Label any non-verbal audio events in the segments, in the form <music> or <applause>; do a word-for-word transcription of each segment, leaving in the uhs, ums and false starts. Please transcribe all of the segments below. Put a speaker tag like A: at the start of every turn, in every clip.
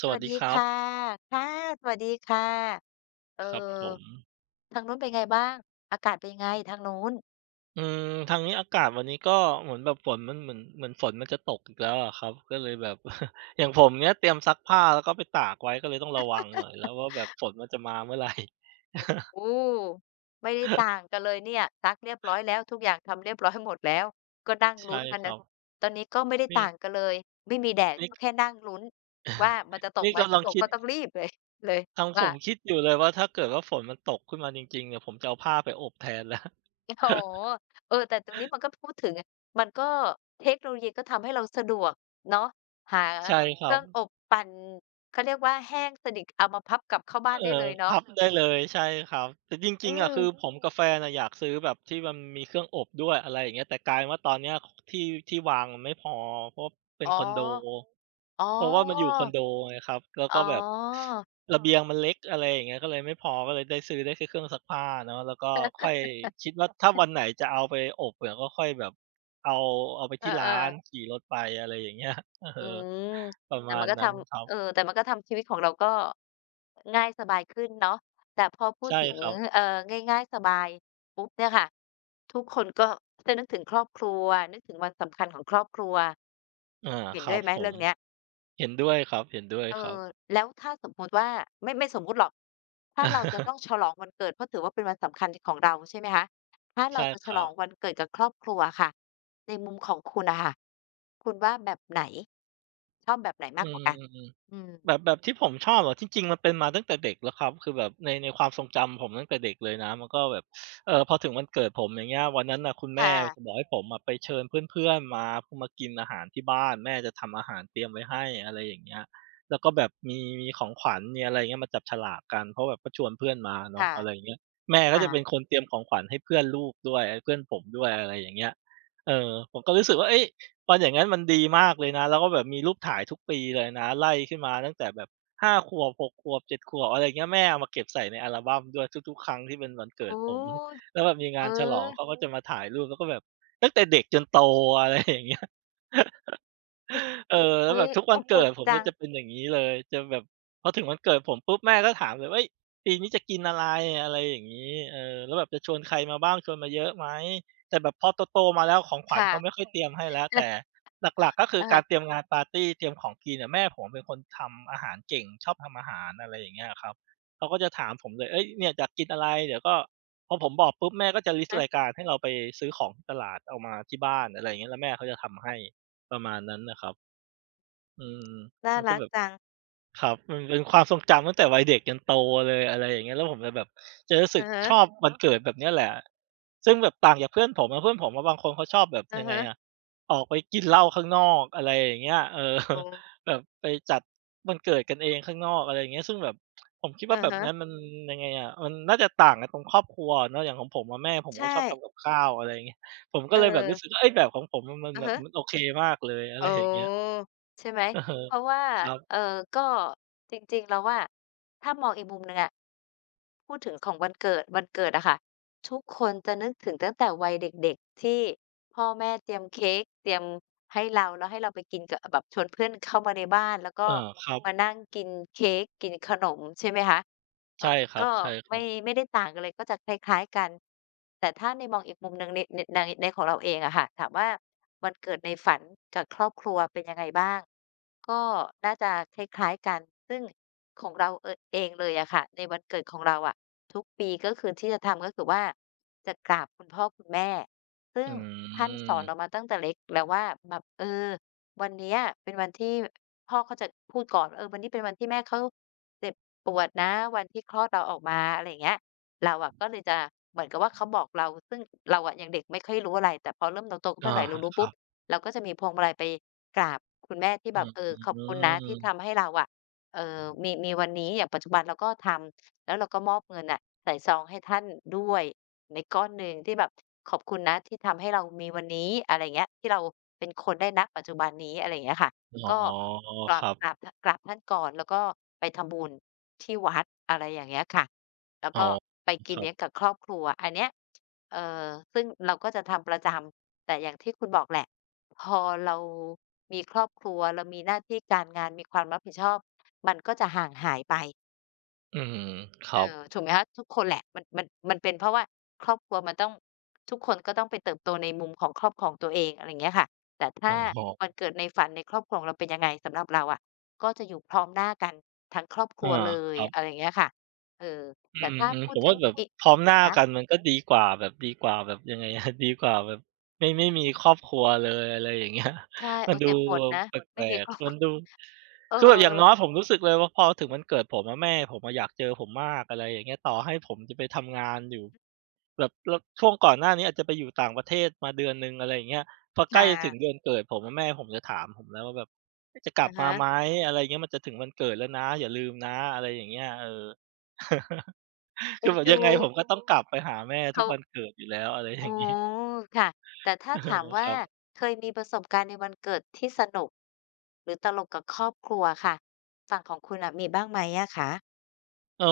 A: ส
B: ส
A: วัส
B: วัส
A: ดี
B: ดี
A: ครั
B: ค่ะค่ะสวัสดีค่ะเอ
A: บครับผม
B: อทางนู้นเป็นไงบ้างอากาศเป็นยังไงทางนู้น
A: อืมทางนี้อากาศวันนี้ก็เหมือนแบบฝนมันเหมือนเหมือนฝนมันจะตกอีกแล้วอะครับก็เลยแบบ <laughs> อย่างผมเนี้ยเตรียมซักผ้าแล้วก็ไปตากไว้ก็เลยต้องระวังหน่อยแล้วว่าแบบฝนมันจะมาเมื่อไหร่
B: โอ้ไม่ได้ต่างกันเลยเนี่ยซักเรียบร้อยแล้วทุกอย่างทำเรียบร้อยหมดแล้วก็นั่ง
A: <laughs>
B: ลุ้
A: ใช่
B: นมัน
A: ครั
B: น่ะ
A: บ
B: ตอนนี้ก็ไม่ได้
A: นี่
B: ต่างกันเลย ไม่มีแดดก็
A: นี่
B: แค่นั่งลุ้นว่ามันจะตก
A: นี่
B: ไหม
A: กำลั
B: ถ้า
A: ง
B: ตก
A: คิด
B: ก็ต้องรีบเลยเลย
A: ทางผ
B: ว่า
A: มคิดอยู่เลยว่าถ้าเกิดว่าฝนมันตกขึ้นมาจริงๆเนี่ยผมจะเอาผ้าไปอบแทนแล้ว
B: <laughs> โอ้โฮ
A: <laughs>
B: เออแต่ตรงนี้มันก็พูดถึงมันก็เทคโนโลยีก็ทำให้เราสะดวกเนาะหา
A: ใช่ค
B: เค
A: รั
B: รื่
A: บ
B: องอบปั่นเขาเรียกว่าแห้งสนิทเอามาพับกลับเข้าบ้าน
A: เอ
B: ได้
A: อ
B: เลยเนาะ
A: พับได้เลยใช่ครับแต่จริ
B: อื
A: งๆอะ
B: ม
A: คือผมกับแฟนอะอยากซื้อแบบที่มันมีเครื่องอบด้วยอะไรอย่างเงี้ยแต่กลายเป็นว่าตอนเนี้ยที่ที่วางมันไม่พอเพราะเป็น
B: อ๋อ
A: คอนโด
B: อ๋
A: เพราะว่ามันอยู่
B: อ
A: คอนโดไงครับแล้ว
B: อ๋
A: ก็
B: อ
A: แบบระเบียงมันเล็กอะไรอย่างเงี้ยก็เลยไม่พอก็เลยได้ซื้อได้แค่เครื่องซักผ้าเนาะแล้วก็ค่อยคิดว่าถ้าวันไหนจะเอาไปอบเนี่ยก็ค่อยแบบเอาเอาไป
B: เออ
A: ที่ร้าน
B: ๆ
A: ขี่รถไปอะไรอย่างเงี้ย <laughs> เอ
B: อื
A: อ
B: ม
A: ประ
B: แต่
A: มา
B: มั
A: ณ
B: นก็ท
A: นั้นครั
B: ำเออ
A: บ
B: แต่มันก็ทำชีวิตของเราก็ง่ายสบายขึ้นเนาะแต่พอพูด
A: ใช่
B: ถึง
A: ครับ
B: เอ่อง่ายๆสบายปุ๊บเนี่ยค่ะทุกคนก็จะนึกถึงครอบครัวนึกถึงวันสำคัญของครอบครัว
A: อา
B: เห็น
A: ครั
B: ด้ว
A: บ
B: ยไหม
A: ผม
B: เรื่องเนี้ย
A: เห็นด้วยครับเห็นด้วย
B: เออ
A: ครับ
B: แล้วถ้าสมมุติว่าไม่ไม่สมมุติหรอกถ้าเราจะต้องฉ
A: <laughs>
B: ลองวันเกิดเพราะถือว่าเป็นวันสำคัญของเราใช่ไหมคะถ้าเรา
A: ใช่
B: จะ
A: ค
B: ฉล
A: รั
B: อ
A: บ
B: งวันเกิดกับครอบครัวอะค่ะในมุมของคุณน่ะค่ะคุณว่าแบบไหนชอบแบบไหนมา
A: อื
B: กกว่ากัน
A: ม
B: อื
A: ๆ
B: ม
A: ๆแบบแบบที่ผมชอบเหรอจริงๆมันเป็นมาตั้งแต่เด็กแล้วครับคือแบบในในความทรงจำผมตั้งแต่เด็กเลยนะมันก็แบบเออพอถึงวันเกิดผมอย่างเงี้ยวันนั้นน่ะคุณแม่
B: ค่ะ
A: จะบอกให้ผมอะไปเชิญเพื่อนๆมาเพื่อมากินอาหารที่บ้านแม่จะทำอาหารเตรียมไว้ให้อะไรอย่างเงี้ยแล้วก็แบบมีมีของขวัญมีอะไรเงี้ยมาจับฉลากกันเพราะแบบก็ชวนเพื่อนมาเนาะ
B: ค่ะ
A: อะไรอย่างเงี้ยแม่ก็จะเป็นค
B: ค่ะ
A: นเตรียมของขวัญให้เพื่อนลูกด้วยเพื่อนผมด้วยอะไรอย่างเงี้ยเออผมก็รู้สึกว่าเอ้ย มันอย่างงั้นมันดีมากเลยนะแล้วก็แบบมีรูปถ่ายทุกปีเลยนะไล่ขึ้นมาตั้งแต่แบบห้าขวบหกขวบเจ็ดขวบอะไรอย่างเงี้ยแม่เอามาเก็บใส่ในอัลบัมด้วยทุกๆครั้งที่เป็นวันเกิด
B: โอ้
A: ผมแล้วแบบมีงา
B: เอ
A: นฉลองเขา
B: อ
A: ก็จะมาถ่ายรูปแล้วก็แบบตั้งแต่เด็กจนโตอะไรอย่างเงี้ย เออแล้ว
B: อุ๊
A: แบ
B: ย
A: บทุก
B: อ
A: วัน
B: บอุ่
A: เกิ
B: น
A: ดผม
B: จั
A: ก็
B: ง
A: จะเป็นอย่างงี้เลยจะแบบพอถึงวันเกิดผมปุ๊บแม่ก็ถามเลยเฮ้ยปีนี้จะกินอะไรอะไรอย่างงี้เออแล้วแบบจะชวนใครมาบ้างชวนมาเยอะไหมแต่แบบพอโตๆมาแล้วของขวัญ
B: ค่ะ
A: เขาไม่ค่อยเตรียมให้แล้วแต่
B: <laughs>
A: หลักๆก็คือ
B: อะ
A: กา
B: ฮะ
A: รเตรียมงานปาร์ตีเตรียมของกินอะแม่ผมเป็นคนทำอาหารเก่งชอบทำอาหารอะไรอย่างเงี้ยครับเขาก็จะถามผมเลยเฮ้ยเนี่ยอยากกินอะไรเดี๋ยวก็พอผมบอกปุ๊บแม่ก็จะลิสต์
B: ฮะ
A: รายการให้เราไปซื้อของที่ตลาดเอามาที่บ้านอะไรอย่างเงี้ยแล้วแม่เขาจะทำให้ ประมาณนั้นน่ะครับอืม
B: น่า
A: มันก็
B: รัก
A: แบบ
B: จัง
A: ครับมันเป็นความทรงจำตั้งแต่วัยเด็กยันโตเลยอะไรอย่างเงี้ยแล้วผมจะแบบจะรู้สึก
B: อะฮะ
A: ชอบวันเกิดแบบเนี้ยแหละซึ่งแบบต่างจากเพื่อนผมอะเพื่อนผมอะบางคนเขาชอบแบบ
B: อะ
A: ยังไงอะ
B: ฮะ
A: ออกไปกินเหล้าข้างนอกอะไรอย่างเงี้ยเออ
B: อื
A: <laughs>
B: ม
A: แบบไปจัดวันเกิดกันเองข้างนอกอะไรอย่างเงี้ยซึ่งแบบผมคิดว่า
B: อะ
A: แบบ
B: ฮะ
A: นั้นมันยังไงอะมันน่าจะต่างกันตรงครอบครัวอะเนาะอย่างของผมอะแม่ผมเขา
B: ใช่
A: ชอบทำกับข้าวอะไรอย่างเงี้ยผมก็
B: เออ
A: เลยแบบรู้สึกว่าเฮ้ยแบบของผมมันมัน
B: อะ
A: แบบ
B: ฮะ
A: มันโอเคมากเลยอะ
B: เอ
A: ไรอย่างเงี้ย
B: อใช่ไหม
A: อะฮะ
B: เพราะว่า
A: ครับ
B: เอ่อ
A: <laughs>
B: ก็จริงๆเราว่าถ้ามองอีกมุมหนึ่งอะ พูดถึงของวันเกิดวันเกิดอะค่ะทุกคนจะนึกถึงตั้งแต่วัยเด็กๆที่พ่อแม่เตรียมเค้กเตรียมให้เราแล้วให้เราไปกินกับแบบชวนเพื่อนเข้ามาในบ้านแล้วก็
A: อาครับ
B: มานั่งกินเค้กกินขนมใช่ไหมคะเออ
A: ใช่ครั
B: ก็
A: บใช่ครั
B: ไม่
A: บ
B: ไม่ได้ต่างกันเลยก็จะคล้ายๆกันแต่ถ้าในมองอีกมุมหนึ่งในในในในของเราเองอะค่ะถามว่าวันเกิดในฝันกับครอบครัวเป็นยังไงบ้างก็น่าจะคล้ายๆกันซึ่ง ของเราเออเองเลยอะค่ะในวันเกิดของเราอะทุกปีก็คือที่จะทำก็คือว่าจะกราบคุณพ่อคุณแม่ซึ่
A: อื
B: งท่านสอนเรา
A: ม
B: มาตั้งแต่เล็กแล้วว่าแบบเออวันเนี้ยเป็นวันที่พ่อเขาจะพูดก่อนว่าเออวันนี้เป็นวันที่แม่เขาเจ็บปวดนะวันที่คลอดเราออกมาอะไรอย่างเงี้ยเราอะก็เลยจะเหมือนกับว่าเขาบอกเราซึ่งเราอะยังเด็กไม่ค่อยรู้อะไรแต่พอเริ่มโตๆขึ้น
A: อา
B: มาหน่อยเรารู้
A: ครั
B: ปุ๊บ
A: บ
B: เราก็จะมีพวงมาลัยไปกราบคุณแม่ที่
A: อื
B: แบบเออขอบคุณนะที่
A: ม
B: ทำให้เราอะ เอ่อมีมีวันนี้อย่างปัจจุบันเราก็ทำแล้วเราก็มอบเงินน่ะใส่ซองให้ท่านด้วยในก้อนหนึ่งที่แบบขอบคุณนะที่ทำให้เรามีวันนี้อะไรอย่างเงี้ยที่เราเป็นคนได้ณปัจจุบันนี้อะไรอย่างเงี้ยค่ะ
A: อ๋อ
B: ก็ก
A: ค
B: ราบ
A: รับ
B: กราบทกราบท่านก่อนแล้วก็ไปทำบุญที่วัดอะไรอย่างเงี้ยค่ะแล้ว
A: อ๋อ
B: ก็ไปกิ
A: ค
B: น
A: รั
B: เลี้ยง
A: บ
B: กับครอบครัวอันเนี้ยเอ่อซึ่งเราก็จะทำประจำแต่อย่างที่คุณบอกแหละ พอเรามีครอบครัวเรามีหน้าที่การงานมีความรับผิดชอบมันก็จะห่างหายไป
A: อืมค
B: เออ
A: รับ
B: ถูกไหมคะทุกคนแหละมันมันมันเป็นเพราะว่าครอบครัวมันต้องทุกคนก็ต้องไปเติบโตในมุมของครอบครัวของตัวเองอะไรอย่างเงี้ยค่ะแต่
A: อ๋
B: ถ้าวัน
A: อ
B: เกิดในฝันในครอบครัวของเราเป็นยังไงสำหรับเราอะก็จะอยู่พร้อมหน้ากันทั้งครอบค
A: อา
B: รัวเล
A: ค
B: ย
A: รับ
B: อะไรอย่างเงี้ยค่ะเออ
A: อื
B: แต่ถ้า
A: ม
B: พู
A: ๆผ
B: ด
A: ม
B: ถึ
A: ว่า
B: ง
A: แบบ
B: อีก
A: พร้อมหน้ากัน
B: คะ
A: มันก็ดีกว่าแบบดีกว่าแบบยังไง <laughs> อะดีกว่าแบบไม่ไม่มีครอบครัวเลยอะไรอย่างเงี้ย
B: ใช่
A: <laughs> มั
B: โอ๊
A: น
B: ย
A: ดู
B: เจ็บปวดนะ
A: แป
B: ไม่
A: ล
B: มี
A: ก
B: ครอบ
A: ๆ
B: ค
A: มันดู
B: เออ
A: คือแบบอย่างน้อยผมรู้สึกเลยว่าพอถึงวันเกิดผมอะแม่ผมอะอยากเจอผมมากอะไรอย่างเงี้ยต่อให้ผมจะไปทำงานอยู่ แบบแล้วช่วงก่อนหน้านี้อาจจะไปอยู่ต่างประเทศมาเดือนหนึ่งอะไรอย่างเงี้ยพอใก
B: ค่
A: ล้ถึงเดือ
B: ะ
A: นเกิดผมอะแม่ผมจะถามผมแล้วว่าแบบเฮ้ยจะกลับ
B: อะ
A: มา
B: ฮะ
A: ไหมอะไรอย่างเงี้ยมันจะถึงวันเกิดแล้วนะอย่าลืมนะอะไรอย่างเงี้ยเออ <laughs> คื
B: เอ็
A: อ
B: น
A: แบบยั
B: ดู
A: งไงผมก็ต้องกลับไปหาแม่ทุก
B: เขา
A: วันเกิดอยู่แล้วอะไรอ
B: อ๋อ
A: ย่างงี้ <laughs>
B: ค่ะ แต่ถ้า
A: เอ
B: ถาม
A: อค
B: ว่า
A: รับ
B: เคยมีประสบการณ์ในวันเกิดที่สนุกหรือตลกกับครอบครัวค่ะ ฝั่งของคุณน่ะมีบ้างไหมอะคะ
A: เออ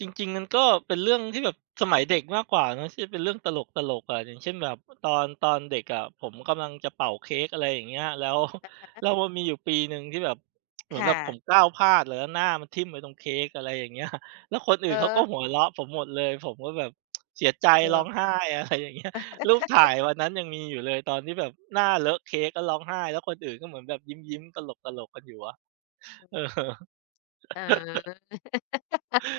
A: จริงๆมันก็เป็นเรื่องที่แบบสมัยเด็กมากกว่าเนาะที่เป็นเรื่องตลกๆอะอย่างเช่นแบบตอนตอนเด็กอะผมกำลังจะเป่าเค้กอะไรอย่างเงี้ยแล้ว <laughs> แล้วมันมีอยู่ปีหนึ่งที่แบบเหมือนแบ
B: ค่ะ
A: บผมก้าวพลาดแล้วหน้ามันทิ่มไปตรงเค้กอะไรอย่างเงี้ย <laughs> แล้วคนอื่
B: เอ
A: นเขา
B: อ
A: ก็หัวเราะผมหมดเลยผมก็แบบเสียใจ
B: เอ
A: ร้อง
B: อ
A: ไห้อะไรอย่างเงี้ย <laughs> รูปถ่ายวันนั้นยังมีอยู่เลยตอนที่แบบหน้าเลอะเค้กกร้องไห้แล้วคนอื่นก็เหมือนแบบยิ้มๆตลกๆกันอยู่อะเออ
B: เออ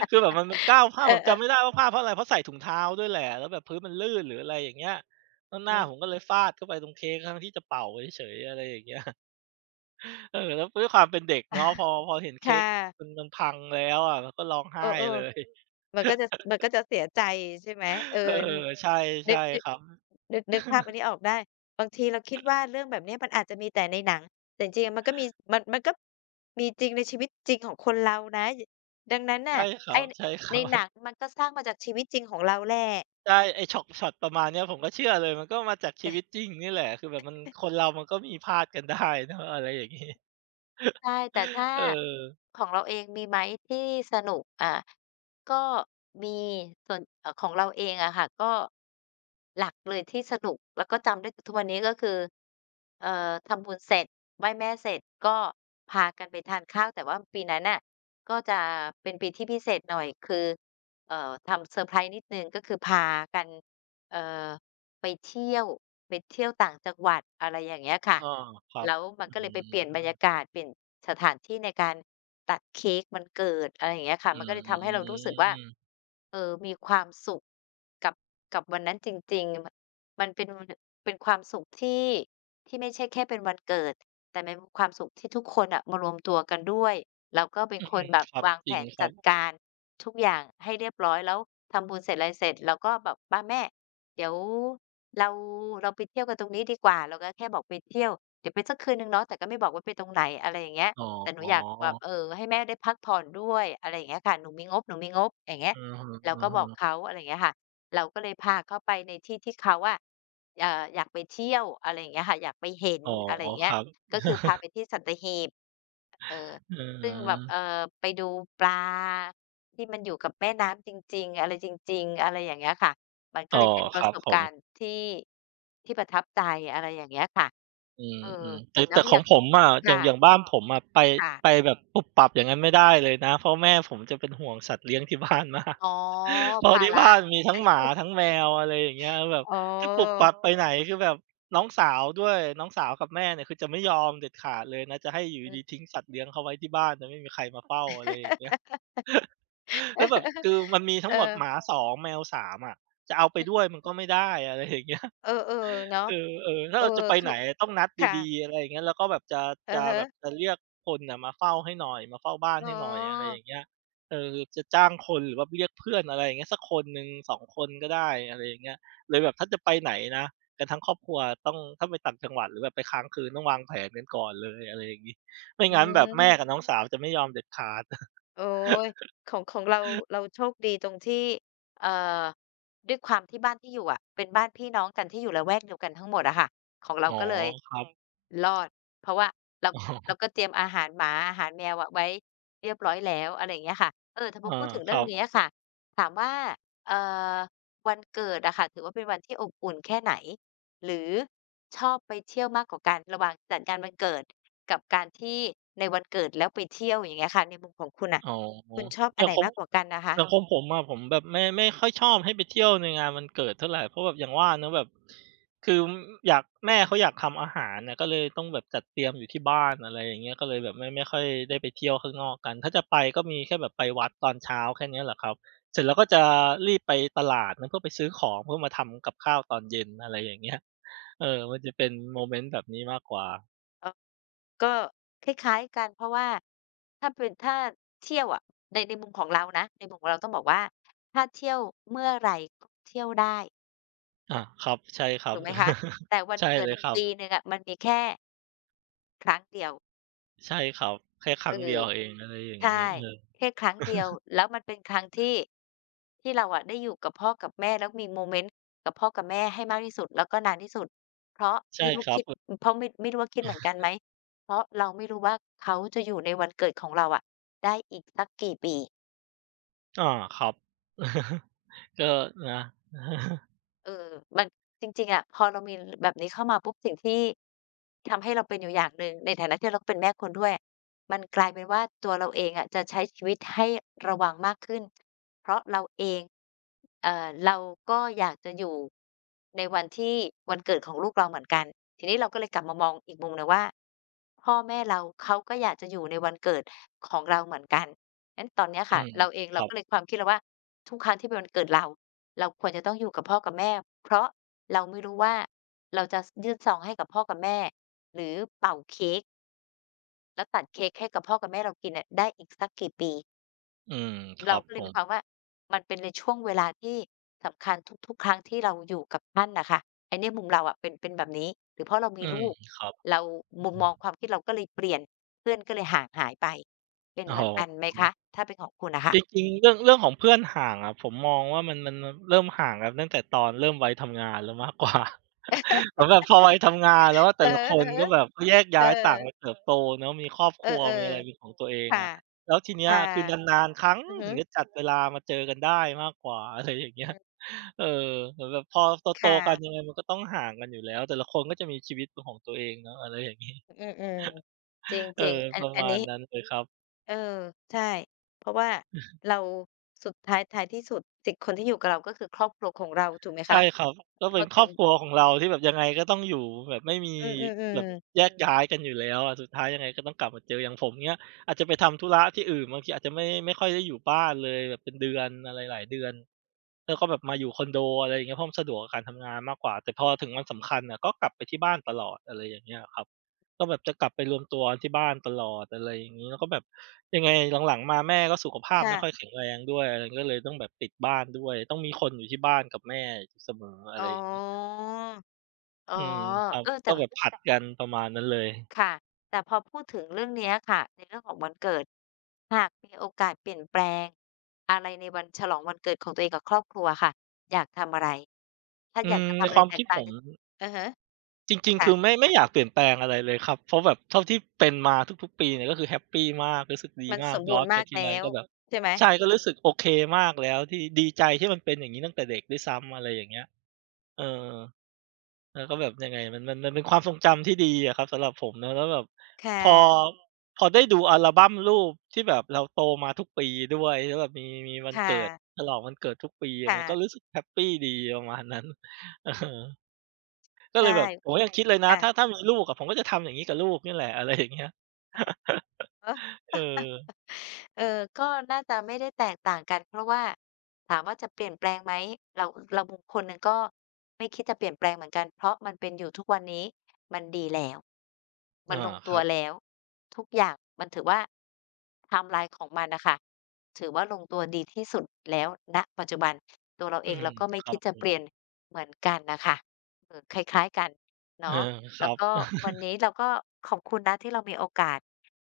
A: คือแบบมันมันก้าวพลาด
B: เอ
A: ผมจำ
B: อ
A: ไม่ได้
B: ๆ
A: ว่าพลาดเพราะอะไรเพราะใส่ถุงเท้าด้วยแหละแล้วแบบพื้นมันลื่นหรืออะไรอย่างเงี้ยแล้วห
B: อื
A: น้าผมก็
B: ม
A: เลยฟาดเข้าไปตรงเค้กทั้งที่จะเป่าเฉยๆอะไรอย่างเงี้ย <laughs> เออแล้วด้วยความเป็นเด็กเนาะพอพอเห็น
B: <laughs>
A: เค้
B: ค่
A: กมัน
B: ะ
A: มันพังแล้วอะเราก็ร้อง
B: เอ
A: ไห้
B: อ
A: เลย
B: ๆมันก็จะ
A: <laughs>
B: มันก็จะเสียใจใช่ไหมเออ
A: เออใช่
B: นึ
A: ใช่
B: กนึ
A: ค
B: ก
A: รับ
B: นึกนึกภาพอัน
A: <laughs>
B: นี้ออกได้บางทีเราคิดว่าเรื่องแบบเนี้ยมันอาจจะมีแต่ในหนังแต่จริงๆอะมันก็มีมันมันก็มีจริงในชีวิตจริงของคนเรานะยดังนั้นน่ะ
A: ใช่ครั
B: ไอ้
A: บๆใ
B: ในหนังมันก็สร้างมาจากชีวิตจริงของเราแหละ
A: ช่ไอ้ช็อตช็อตประมาณเนี้ยผมก็เชื่อเลยมันก็มาจากชีวิตจริงนี่แหละคือแบบมันคนเรามันก็มีพลาดกันได้เนาะอะไรอย่างงี้
B: ใช่แต่
A: <laughs>
B: ถ้า
A: เออ
B: ของเราเองมีไหมที่สนุกอ่าก็มีส่วนเอ่อของเราเองอะค่ะก็หลักเลยที่สนุกแล้วก็จำได้ถึงทุกวันนี้ก็คือเอ่อทำบุญเสร็จไหว้แม่เสร็จก็พากันไปทานข้าวแต่ว่าปีนั้นน่ะก็จะเป็นปีที่พิเศษหน่อยคือเอ่อทำเซอร์ไพรส์นิดหนึ่งก็คือพากันเอ่อ ไปเที่ยวไปเที่ยวต่างจังหวัดอะไรอย่างเงี้ยค่ะ
A: อ้อครับ
B: แล้วมัน
A: อื
B: ก็เลยไปเปลี่ยนบร
A: ม
B: รยากาศเปลี่ยนสถานที่ในการตัดเค้กวันเกิดอะไรอย่างเงี้ยค่ะ
A: อ
B: มันก็เลยทำให้
A: ื
B: เรารู้สึกว่า
A: ม
B: เออมีความสุขกับกับวันนั้นจริงๆมมันเป็นมันเป็นความสุขที่ที่ไม่ใช่แค่เป็นวันเกิดแต่มันเป็นความสุขที่ทุกคนอะมารวมตัวกันด้วยแล้วก็เป็นคนแบบ
A: ครับ
B: วาง
A: จ
B: แผ
A: ริง
B: น
A: ครั
B: จัด
A: บ
B: การทุกอย่างให้เรียบร้อยแล้วทำบุญเสร็จไรเสร็จเราก็แบบมาแม่เดี๋ยว เราเราไปเที่ยวกันตรงนี้ดีกว่าเราก็แค่บอกไปเที่ยวเดี๋ยวไปสักคืนหนึ่งเนาะแต่ก็ไม่บอกว่าไปตรงไหนอะไรอย่างเงี้ย
A: อ
B: แต่ห
A: ๋
B: นู
A: อ
B: อยากแบบเออให้แม่ได้พักผ่อนด้วยอะไรอย่างเงี้ยค่ะหนูมีงบหนูมีงบอย่างเงี้ย
A: อือฮึ
B: เราก็บอก
A: ๆ
B: เขาอะไรอย่างเงี้ยค่ะเราก็เลยพาเขาไปในที่ที่เขาอะเอ่ออยากไปเที่ยวอะไรอย่างเงี้ยค่ะอยากไปเห็น
A: อ๋อ
B: อะไรอย่าง
A: ค
B: เงี้ย
A: รับ
B: ก็คือพาไปที่สัตหีบเออ
A: อื
B: ซึ่งแบบเอ่อ
A: ม
B: ไปดูปลาที่มันอยู่กับแม่น้ำจริงๆอะไรจริงๆอะไรอย่างเงี้ยค่ะ มันก็
A: อ๋อ
B: เลยเป็นป
A: ค
B: ระ
A: รับ
B: สบ
A: ผ
B: กา
A: ม
B: รณ์ที่ที่ประทับใจอะไรอย่างเงี้ยค่ะ
A: อื
B: เออ
A: มๆแต่
B: แล้
A: แต่
B: ว
A: ข
B: อ
A: อง
B: ย่าง
A: ผมอะอย่า
B: ค่ะ
A: งอย่างบ้านผมอะไป
B: ค่ะ
A: ไปแบบปุบปับอย่างนั้นไม่ได้เลยนะเพราะแม่ผมจะเป็นห่วงสัตว์เลี้ยงที่ <laughs> บ้านมาก
B: อ๋อ
A: เพราะ
B: ภา
A: ที่
B: ระ
A: บ้านมี
B: <laughs>
A: ทั้งหมา
B: เอ๊ะ
A: ทั้งแมวอะไรอย่างเงี้ยแบบ
B: อ๋อ
A: ถ้าปุ๋บปับไปไหนคือแบบน้องสาวด้วยน้องสาวกับแม่เนี่ยคือจะไม่ยอมเด็ดขาดเลยนะจะให้อยู่
B: อื
A: ดี
B: ม
A: ๆทิ้งสัตว์เลี้ยงเขาไว้ที่บ้านแตไม่มีใครมาเฝ้าอะไรอย่างเงี้ย <laughs> แล้วแบบ
B: <laughs>
A: คือมันมีทั้งหมดห
B: เออ
A: มาสองแมวสามอะจะเอาไปด้ว
B: อื
A: ย
B: ม
A: มันก็ไม่ได้อะไรอย่างเงี้ย
B: เออๆเนาะ
A: <laughs> เออเออถ้า
B: เออ
A: เราจะไป
B: คื
A: ไหน
B: อ
A: ต้องนัด
B: ค่ะ
A: ดีๆอะไรอย่างเงี้ยแล้วก็แบบจะ
B: อะ
A: จะ
B: ฮะ
A: แบบจะเรียกคนน่ะมาเฝ้าให้หน่อยมาเฝ้าบ้าน
B: อ๋อ
A: ให้หน่อยอะไรอย่างเงี้ยเออจะจ้างคนหรือว่าเรียกเพื่อนอะไรอย่างเงี้ยสักคนหนึ่งสองคนก็ได้อะไรอย่างเงี้ยเลยแบบถ้าจะไปไหนนะกันทั้งครอบครัวต้องถ้าไปต่างจังหวัดหรือแบบไปค้างคืนต้องวางแผนกันก่อนเลยอะไรอย่างงี้ไม่
B: อื
A: งั้นแบบแม่กับ
B: ม
A: น้องสาวจะไม่ยอมเด็ดขาด <laughs>
B: โอ้ย ของของเราเราโชคดีตรงที่เอ่อด้วยความที่บ้านที่อยู่อะเป็นบ้านพี่น้องกันที่อยู่ละแวกเดียวกันทั้งหมดอะค่ะของเรา
A: อ๋อ
B: ก็เลย
A: ครับ
B: รอดเพราะว่าเราเรา
A: <laughs> อ๋อ
B: ก็เตรียมอาหารหมาอาหารแมวอะไว้เรียบร้อยแล้วอะไรอย่างเงี้ยค่ะเออแต่พอ
A: อา
B: พูดถึง
A: ค
B: เรื่อง
A: รับ
B: นี้อะค่ะถามว่าเอ่อวันเกิดอะค่ะถือว่าเป็นวันที่อบอุ่นแค่ไหนหรือชอบไปเที่ยวมากกว่ากันระหว่างจัดงานวันเกิด กับการที่ในวันเกิดแล้วไปเที่ยวอย่างเงี้ยค่ะในมุมของคุณน่ะ
A: อ๋อ
B: คุณชอบ
A: อ
B: อัน
A: ย่าง
B: ไหน
A: ของ
B: มากกว่ากันนะคะ
A: อย่างของผมอะผมแบบไม่ไม่ค่อยชอบให้ไปเที่ยวในงานวันเกิดเท่าไรเพราะแบบอย่างว่าเนาะแบบคือออยากแม่เขาอยากทำอาหารน่ะก็เลยต้องแบบจัดเตรียมอยู่ที่บ้านอะไรอย่างเงี้ยก็เลยแบบไม่ไม่ค่อยได้ไปเที่ยวข้างนอกกันถ้าจะไปก็มีแค่แบบไปวัดตอนเช้าแค่เนี้ยแหละครับเสร็จแล้วก็จะรีบไปตลาดนะเพื่อไปซื้อของเพื่อมาทำกับข้าวตอนเย็นอะไรอย่างเงี้ยเออมันจะเป็นโมเมนต์แบบนี้มากกว่า
B: เออก็คล้ายๆกันเพราะว่าถ้าเป็นถ้าเที่ยวอะในในมุมของเรานะในมุมของเราต้องบอกว่าถ้าเที่ยวเมื่อไรก็เที่ยวได้
A: อาครับใช่ครับ
B: ถูกไหมคะแต่วั
A: <laughs>
B: น
A: ใช่
B: เกิ
A: เล
B: ด
A: ย
B: อะ
A: ครับ
B: ปีหนึ่งอะมันมีแค่ครั้งเดียว
A: ใช่ครับแค่ค
B: เอ
A: รั้งเดีย
B: อ
A: วเองอะไรอย่าง
B: ใช่
A: งี้เออ
B: แค่ครั้งเดียว
A: <laughs>
B: แล้วมันเป็นครั้งที่ที่เราอะได้อยู่กับพ่อกับแม่แล้วมีโมเมนต์กับพ่อกับแม่ให้มากที่สุดแล้วก็นานที่สุดเพราะ
A: ใช่
B: ไม่รู้
A: ครับ
B: คิดเพราะไม่ไม่รู้ว่าคิดเหมือนกันไหมเพราะเราไม่รู้ว่าเขาจะอยู่ในวันเกิดของเราอะได้อีกสักกี่ปี
A: ออาครับ <laughs> ก็นะ <laughs>
B: เออมันจริงๆอะพอเรามีแบบนี้เข้ามาปุ๊บสิ่งที่ทำให้เราเป็นอยู่อย่างหนึ่งในฐานะที่เราก็เป็นแม่คนด้วยมันกลายเป็นว่าตัวเราเองอะจะใช้ชีวิตให้ระวังมากขึ้นเพราะเราเองเอ่อเราก็อยากจะอยู่ในวันที่วันเกิดของลูกเราเหมือนกันทีนี้เราก็เลยกลับมามองอีกมุมหนึ่งว่าพ่อแม่เราเขาก็อยากจะอยู่ในวันเกิดของเราเหมือนกันงั้นตอนเนี้ย
A: อื
B: ค่ะ
A: ม
B: เราเอง
A: ค
B: เรา
A: รับ
B: ก็เลยความคิดเราว่าทุกครั้งที่เป็นวันเกิดเรา เราควรจะต้องอยู่กับพ่อกับแม่เพราะเราไม่รู้ว่าเราจะสยื่นซองให้กับพ่อกับแม่หรือเป่าเค้กแล้วตัดเค้กให้กับพ่อกับแม่เรากินเนี่ยได้อีกสักกี่ปี
A: อืมค
B: เรา
A: รับ
B: ก็เล
A: ผ
B: ยมี
A: ม
B: ความว่ามันเป็นในช่วงเวลาที่สำคัญทุกๆครั้งที่เราอยู่กับท่านน่ะค่ะไอ้เนี่ยมุมเราอะเป็นเป็นแบบนี้หรือเพราะเรา
A: อื
B: มี
A: ม
B: ลูก
A: ครับ
B: เรามุมมองความคิดเราก็เลยเปลี่ยนเพื่อนก็เลยห่างหายไปเป็น
A: อ๋
B: เหมือนกัน
A: อ
B: ไหมคะถ้าเป็นของคุณน่ะ
A: จ
B: ค่ะ
A: ริงๆเรื่องเรื่องของเพื่อนห่างอะผมมองว่ามันมันมันเริ่มห่างกันตั้งแต่ตอนเริ่มวัยทำงานแล้วมากกว่า <laughs> เหมือนแบบพอวัยทำงานแล้วอะแต่
B: อือ
A: ละคน
B: ฮึ
A: ก็แบบก็แยก
B: ๆเออ
A: ย้ายต่างไปเติบโตเนาะมีครอบค
B: เออ
A: รัว
B: เออ
A: มีอะไรเป็นของตัวเอ
B: ๆ
A: ง
B: ค่ะ
A: อะแล้วทีเนี้ย
B: ค่ะ
A: คือนานๆครั้ง
B: อือฮึ
A: ถึงจะจัดเวลามาเจอกันได้มากกว่า <laughs> อะไรอย่างเงี้
B: อื
A: ย
B: ม
A: เออเหมือนแบบพอโต
B: ค่ะ
A: ๆกันยังไงมันก็ต้องห่างกันอยู่แล้วแต่ละคนก็จะมีชีวิตเป็นของตัวเองเนาะอะไรอย่างงี้
B: อืมๆจ
A: <laughs> เออ
B: ริงๆอั
A: ป
B: น
A: ระ
B: อัน
A: มาณ
B: นี้
A: นั้นเลยครับ
B: เออ ใช่เพราะว่าเราสุดท้ายท้ายที่สุดสิคนที่อยู่กับเราก็คือครอบครัวของเราถูกไหม
A: ใช่
B: คะ
A: ครับก็
B: พ
A: เป็
B: อ
A: นค
B: ถึ
A: รอ
B: ง
A: บครัวของเราที่แบบยังไงก็ต้องอยู่แบบไม่มี
B: อืม
A: แบบ
B: ๆ
A: แย
B: ๆ
A: กย้ายกันอยู่แล้วอะสุดท้ายยังไงก็ต้องกลับมาเจออย่างผมเงี้ยอาจจะไปทำธุระที่อื่นบางทีอาจจะไม่ไม่ค่อยได้อยู่บ้านเลยแบบเป็นเดือนอะไรหลายเดือนแล้วก็แบบมาอยู่คอนโดอะไรอย่างเงี้ยเพราะมันสะดวกกับการทำงานมากกว่าแต่พอถึงวันสำคัญอะก็กลับไปที่บ้านตลอดอะไรอย่างเงี้ยครับ ก็แบบจะกลับไปรวมตัวที่บ้านตลอดอะไรอย่างงี้แล้วก็แบบยังไงหลังๆมาแม่ก็สุขภาพ
B: ค่ะ
A: ไม่ค่อยแข็งแรงด้วยอะไรก็เลยต้องแบบติดบ้านด้วยต้องมีคนอยู่ที่บ้านกับแม่อยู่เสมออะ
B: อ๋อ
A: ไรอย่างเงี้ย
B: อ๋อ
A: อืมครับ
B: เออแต่
A: ก็แบบผลัดกันประมาณนั้นเลย
B: ค่ะ แต่พอพูดถึงเรื่องเนี้ยค่ะในเรื่องของวันเกิด หากมีโอกาสเปลี่ยนแปลงอะไรในวันฉลองวันเกิดของตัวเองกับครอบครัวค่ะอยากทำอะไรถ้า
A: อื
B: อยาก
A: ม
B: จะ
A: ใน
B: ทำอะ
A: ค
B: ไร
A: วาม
B: แต
A: คิ
B: ก
A: ด
B: ต่า
A: ผ
B: ง
A: ม
B: จากอะฮะ
A: จริงๆคือ
B: ค่ะ
A: ไม่ไม่อยากเปลี่ยนแปลงอะไรเลยครับเพราะแบบเท่าที่เป็นมาทุกๆปีเนี่ยก็คือแฮปปีมากรู้สึกดี
B: มัน
A: มา
B: ส
A: ก
B: ม
A: ย้
B: บู
A: อ
B: ร
A: น
B: ณ์
A: ไป
B: มาก
A: ทีไร
B: แล้ว
A: ก็แบบ
B: ใช่ไหม
A: ใช่ก็รู้สึกโอเคมากแล้วที่ดีใจที่มันเป็นอย่างงี้ตั้งแต่เด็กด้วยซ้ำอะไรอย่างเงี้ยเออ แล้วก็แบบยังไงมันมันมันเป็นความทรงจำที่ดีอะครับสำหรับผมนะแล้วแบบ
B: ค
A: พอ
B: ่ะ
A: พอได้ดูอัลบัมรูปที่แบบเราโตมาทุกปีด้วยแล้วแบบมีมีวัน
B: ค่ะ
A: เกิดฉลองวันเกิดทุกปีมันก็รู้
B: ค่ะ
A: สึกแฮปปีดีประมาณนั้น <laughs> เอ
B: อือ
A: อก็เล
B: ใช่
A: ยแบบผมก็ยังคิดเลยนะถ้าถ้า
B: ค่ะ
A: มีลูกอะผมก็จะทำอย่างงี้กับลูกเนี่ยแหละอะไรอย่างเงี้ย <laughs>
B: อะ
A: เอ
B: ะ
A: อ
B: เออก็น่าจะไม่ได้แตกต่างกันเพราะว่าถามว่าจะเปลี่ยนแปลงไหมเราเรามุมคนหนึ่งก็ไม่คิดจะเปลี่ยนแปลงเหมือนกันเพราะมันเป็นอยู่ทุกวันนี้มันดีแล้วมัน
A: อา
B: ลง
A: ค
B: ตัว
A: รับ
B: แล้วทุกอย่างมันถือว่าไทม์ไลน์ของมันน่ะค่ะถือว่าลงตัวดีที่สุดแล้วณปัจจุบันตัวเรา
A: อื
B: เอง
A: ม
B: เราก็ไม่
A: ครับ
B: คิด
A: ผ
B: จะเป
A: ม
B: ลี่ยนเหมือนกันน่ะค่ะเออคล้ายๆกัน
A: เออ
B: เนาะ
A: ครั
B: แล้ว
A: บ
B: ก็วันนี้เราก็ขอบคุณนะที่เรามีโอกาส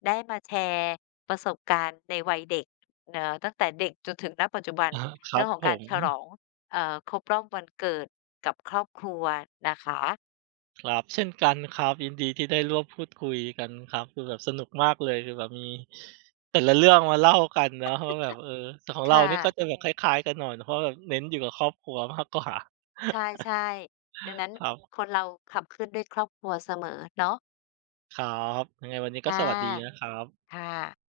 B: ได้มาแชร์ประสบการณ์ในวัยเด็กเอ่อตั้งแต่เด็กจนถึงณปัจจุบั
A: <laughs>
B: น
A: อะฮะครั
B: เรื่อ
A: บ
B: งของ
A: ผ
B: การ
A: ม
B: ฉลองเอ่อครบรอบวันเกิดกับครอบครัวนะคะ
A: ครับเช่นกันครับยินดีที่ได้ร่วมพูดคุยกันครับคือแบบสนุกมากเลยคือแบบมีแต่ละเรื่องมาเล่ากันเนาะว่าแบบเออแต่ของเรา
B: ค่ะ
A: นี่ก็จะแบบคล้ายๆกันหน่อยเพราะแบบเน้นอยู่กับครอบครัวมากกว่า
B: ใช่ๆดังนั้น
A: <laughs> ครับ
B: คนเราขับเคลื่อนด้วยครอบครัวเสมอเนาะ
A: ครับยังไงวันนี้ก็
B: อา
A: สวัสดีนะครับ
B: ค่ะ